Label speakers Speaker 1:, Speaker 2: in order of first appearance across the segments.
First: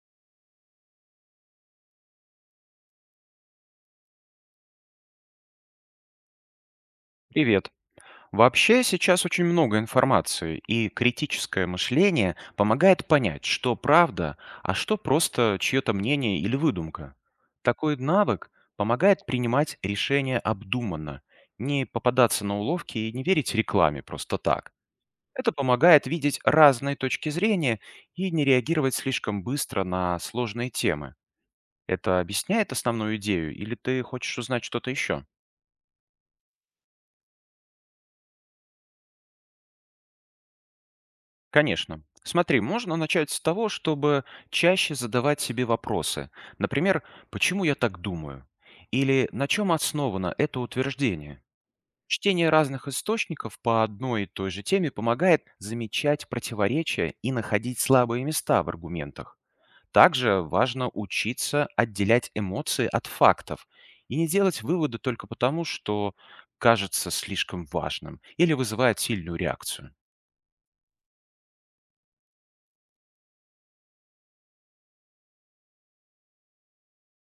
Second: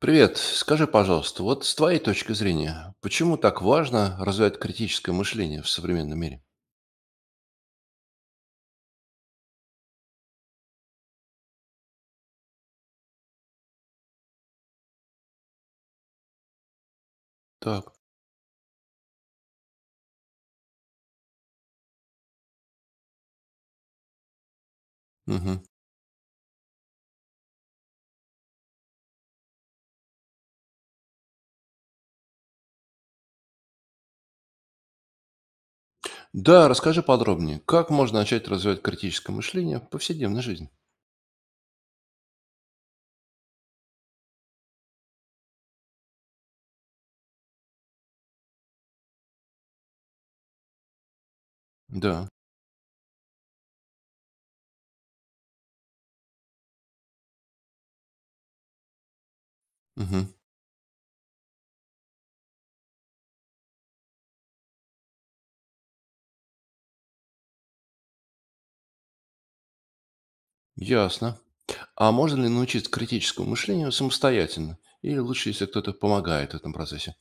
Speaker 1: Привет. Скажи, пожалуйста, вот с твоей точки зрения, почему так важно развивать критическое мышление в современном мире?
Speaker 2: Привет. Вообще сейчас очень много информации, и критическое мышление помогает понять, что правда, а что просто чье-то мнение или выдумка.
Speaker 1: Так.
Speaker 2: Такой навык помогает принимать решения обдуманно, не попадаться на уловки и не верить рекламе просто так. Это
Speaker 1: Мгм.
Speaker 2: помогает видеть разные точки зрения и не реагировать слишком быстро на сложные темы. Это объясняет основную идею или ты хочешь узнать что-то еще?
Speaker 1: Да, расскажи подробнее, как можно начать развивать критическое мышление в повседневной жизни?
Speaker 2: Конечно. Смотри, можно начать с того, чтобы чаще задавать себе вопросы. Например, почему я так думаю? Или на чем основано это утверждение?
Speaker 1: Да.
Speaker 2: Чтение разных источников по одной и той же теме помогает замечать противоречия и находить слабые места в аргументах.
Speaker 1: Мгм.
Speaker 2: Также важно учиться отделять эмоции от фактов и не делать выводы только потому, что кажется слишком важным или вызывает сильную реакцию.
Speaker 1: Ясно. А можно ли научиться критическому мышлению самостоятельно? Или лучше, если кто-то помогает в этом процессе?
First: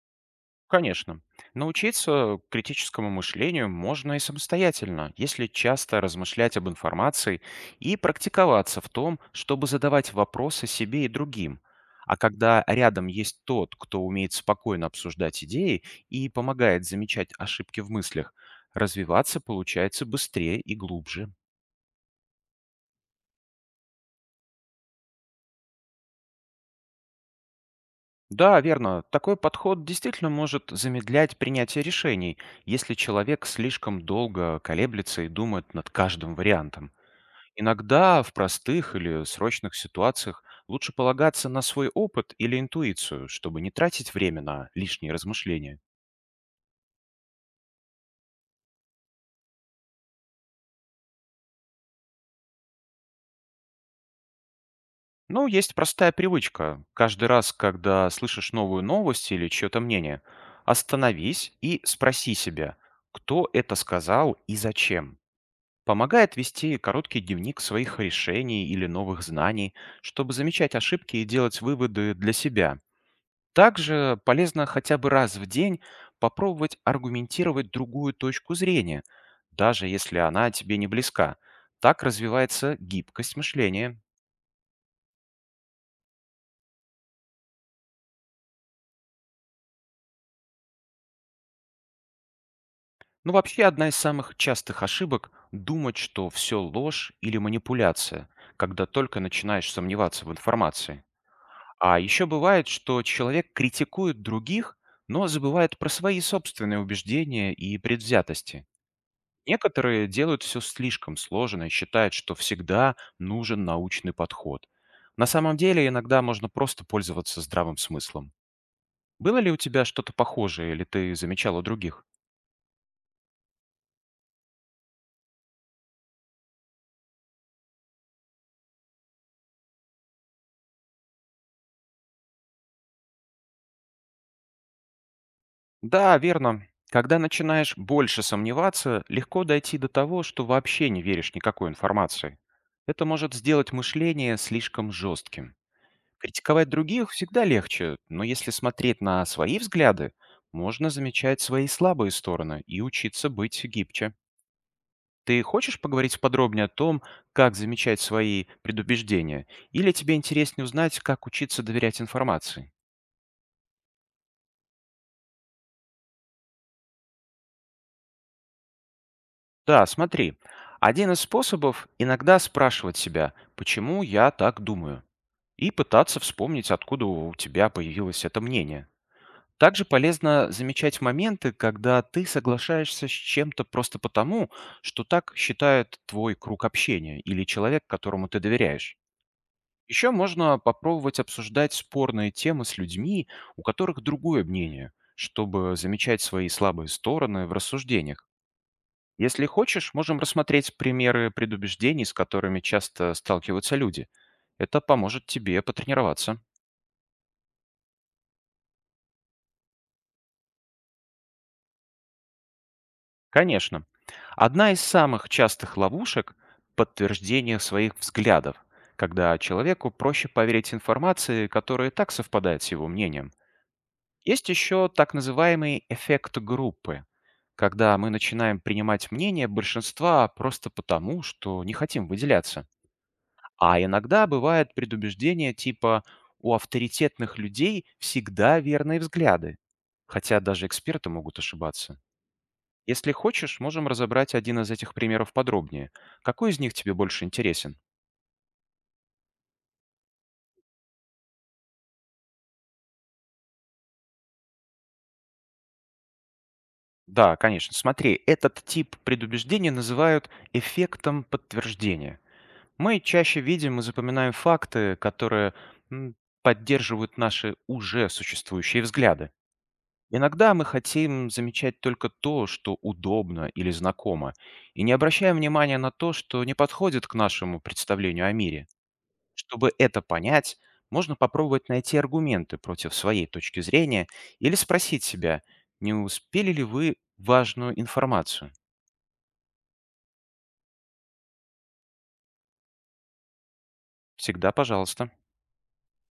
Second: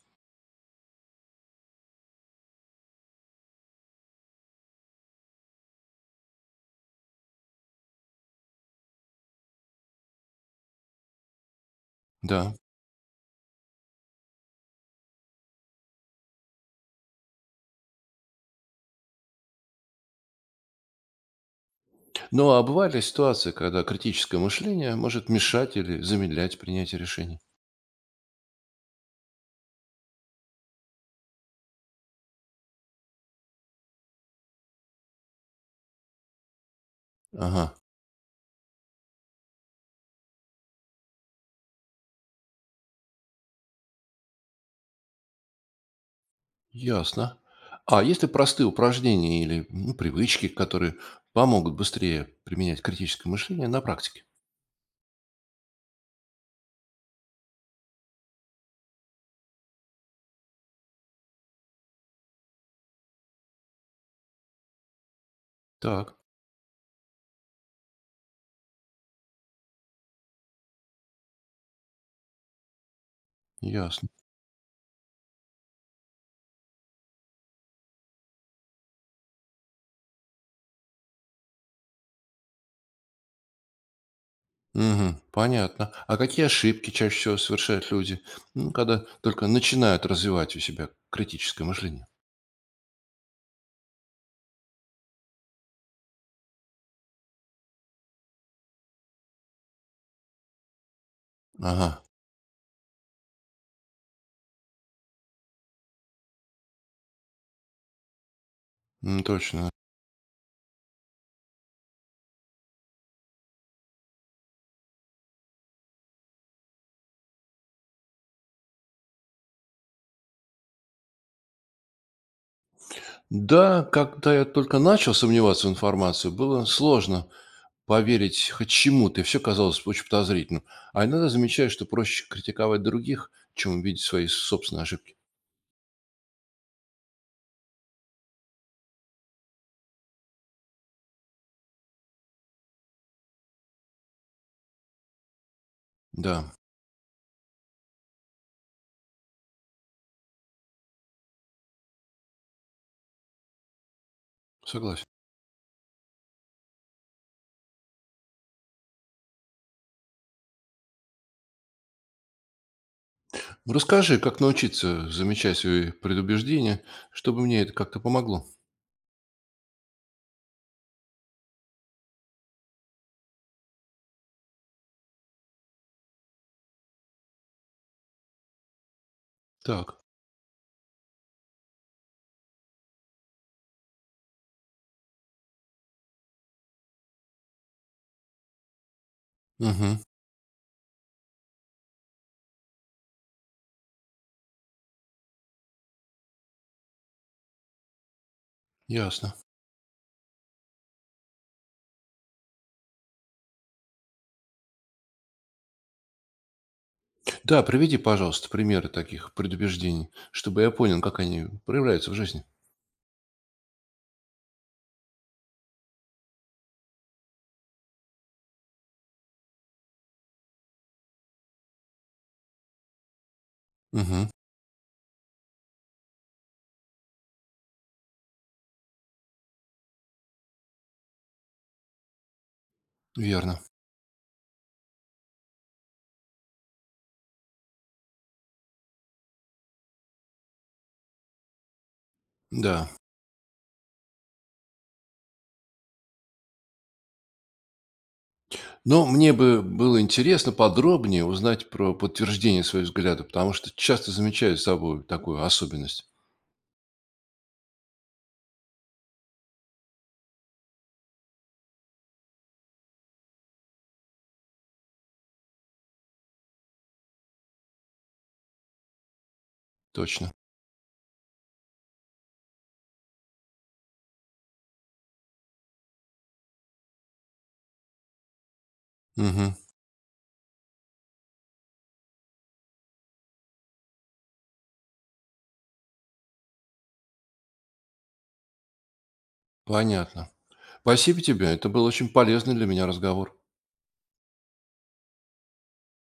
Speaker 2: Конечно. Научиться критическому мышлению можно и самостоятельно, если часто размышлять об информации и практиковаться в том, чтобы задавать вопросы себе и другим. А
Speaker 1: Да.
Speaker 2: когда рядом есть тот, кто умеет спокойно обсуждать идеи и помогает замечать ошибки в мыслях, развиваться получается быстрее и глубже.
Speaker 1: Ну, а бывают ли ситуации, когда критическое мышление может мешать или замедлять принятие решений?
Speaker 2: Да, верно. Такой подход действительно может замедлять принятие решений, если человек слишком долго колеблется и думает над каждым вариантом.
Speaker 1: Ага.
Speaker 2: Иногда в простых или срочных ситуациях лучше полагаться на свой опыт или интуицию, чтобы не тратить время на лишние размышления.
Speaker 1: Ясно. А есть ли простые упражнения или ну, привычки, которые помогут быстрее применять критическое мышление на практике?
Speaker 2: Ну, есть простая привычка. Каждый раз, когда слышишь новую новость или чье-то мнение, остановись и спроси себя, кто это сказал и зачем.
Speaker 1: Так,
Speaker 2: Помогает вести короткий дневник своих решений или новых знаний, чтобы замечать ошибки и делать выводы для себя.
Speaker 1: ясно.
Speaker 2: Также полезно хотя бы раз в день попробовать аргументировать другую точку зрения, даже если она тебе не близка. Так развивается гибкость мышления.
Speaker 1: Мгм, понятно. А какие ошибки чаще всего совершают люди, ну, когда только начинают развивать у себя критическое мышление?
Speaker 2: Ну, вообще, одна из самых частых ошибок– думать, что все ложь или манипуляция, когда только начинаешь сомневаться в информации.
Speaker 1: Ага,
Speaker 2: А еще бывает, что человек критикует других, но забывает про свои собственные убеждения и предвзятости.
Speaker 1: точно.
Speaker 2: Некоторые делают все слишком сложно и считают, что всегда нужен научный подход. На самом деле иногда можно просто пользоваться здравым смыслом. Было ли у тебя что-то похожее или ты замечал у других?
Speaker 1: Да, когда я только начал сомневаться в информации, было сложно поверить хоть чему-то, и все казалось очень подозрительным. А иногда замечаешь, что проще критиковать других, чем увидеть свои собственные ошибки.
Speaker 2: Да, верно. Когда начинаешь больше сомневаться, легко дойти до того, что вообще не веришь никакой информации. Это может сделать мышление слишком жестким.
Speaker 1: Да,
Speaker 2: Критиковать других всегда легче, но если смотреть на свои взгляды, можно замечать свои слабые стороны и учиться быть гибче.
Speaker 1: согласен.
Speaker 2: Ты хочешь поговорить подробнее о том, как замечать свои предубеждения? Или тебе интереснее узнать, как учиться доверять информации?
Speaker 1: Расскажи, как научиться замечать свои предубеждения, чтобы мне это как-то помогло.
Speaker 2: Да, смотри. Один из способов– иногда спрашивать себя, почему я так думаю, и пытаться вспомнить, откуда у тебя появилось это мнение. Также
Speaker 1: Так.
Speaker 2: полезно замечать моменты, когда ты соглашаешься с чем-то просто потому, что так считает твой круг общения или человек, которому ты доверяешь.
Speaker 1: Угу.
Speaker 2: Еще можно попробовать обсуждать спорные темы с людьми, у которых другое мнение, чтобы замечать свои слабые стороны в рассуждениях.
Speaker 1: Ясно.
Speaker 2: Если хочешь, можем рассмотреть примеры предубеждений, с которыми часто сталкиваются люди. Это поможет тебе потренироваться.
Speaker 1: Да, приведи, пожалуйста, примеры таких предубеждений, чтобы я понял, как они проявляются в жизни.
Speaker 2: Конечно. Одна из самых частых ловушек– подтверждение своих взглядов, когда человеку проще поверить информации, которая и так совпадает с его мнением.
Speaker 1: Угу.
Speaker 2: Есть еще так называемый эффект группы, когда мы начинаем принимать мнение большинства просто потому, что не хотим выделяться.
Speaker 1: Верно.
Speaker 2: А иногда бывает предубеждение типа «у авторитетных людей всегда верные взгляды», хотя даже эксперты могут ошибаться.
Speaker 1: Да.
Speaker 2: Если хочешь, можем разобрать один из этих примеров подробнее. Какой из них тебе больше интересен?
Speaker 1: Но мне бы было интересно подробнее узнать про подтверждение своих взглядов, потому что часто замечаю с собой такую особенность.
Speaker 2: Да, конечно. Смотри, этот тип предубеждения называют эффектом подтверждения. Мы чаще видим и запоминаем факты, которые м, поддерживают наши уже существующие взгляды.
Speaker 1: Точно.
Speaker 2: Иногда мы хотим замечать только то, что удобно или знакомо, и не обращаем внимания на то, что не подходит к нашему представлению о мире.
Speaker 1: Угу.
Speaker 2: Чтобы это понять, можно попробовать найти аргументы против своей точки зрения или спросить себя, не успели ли вы важную информацию.
Speaker 1: Понятно. Спасибо тебе. Это был очень полезный для меня разговор.
Speaker 2: Всегда пожалуйста.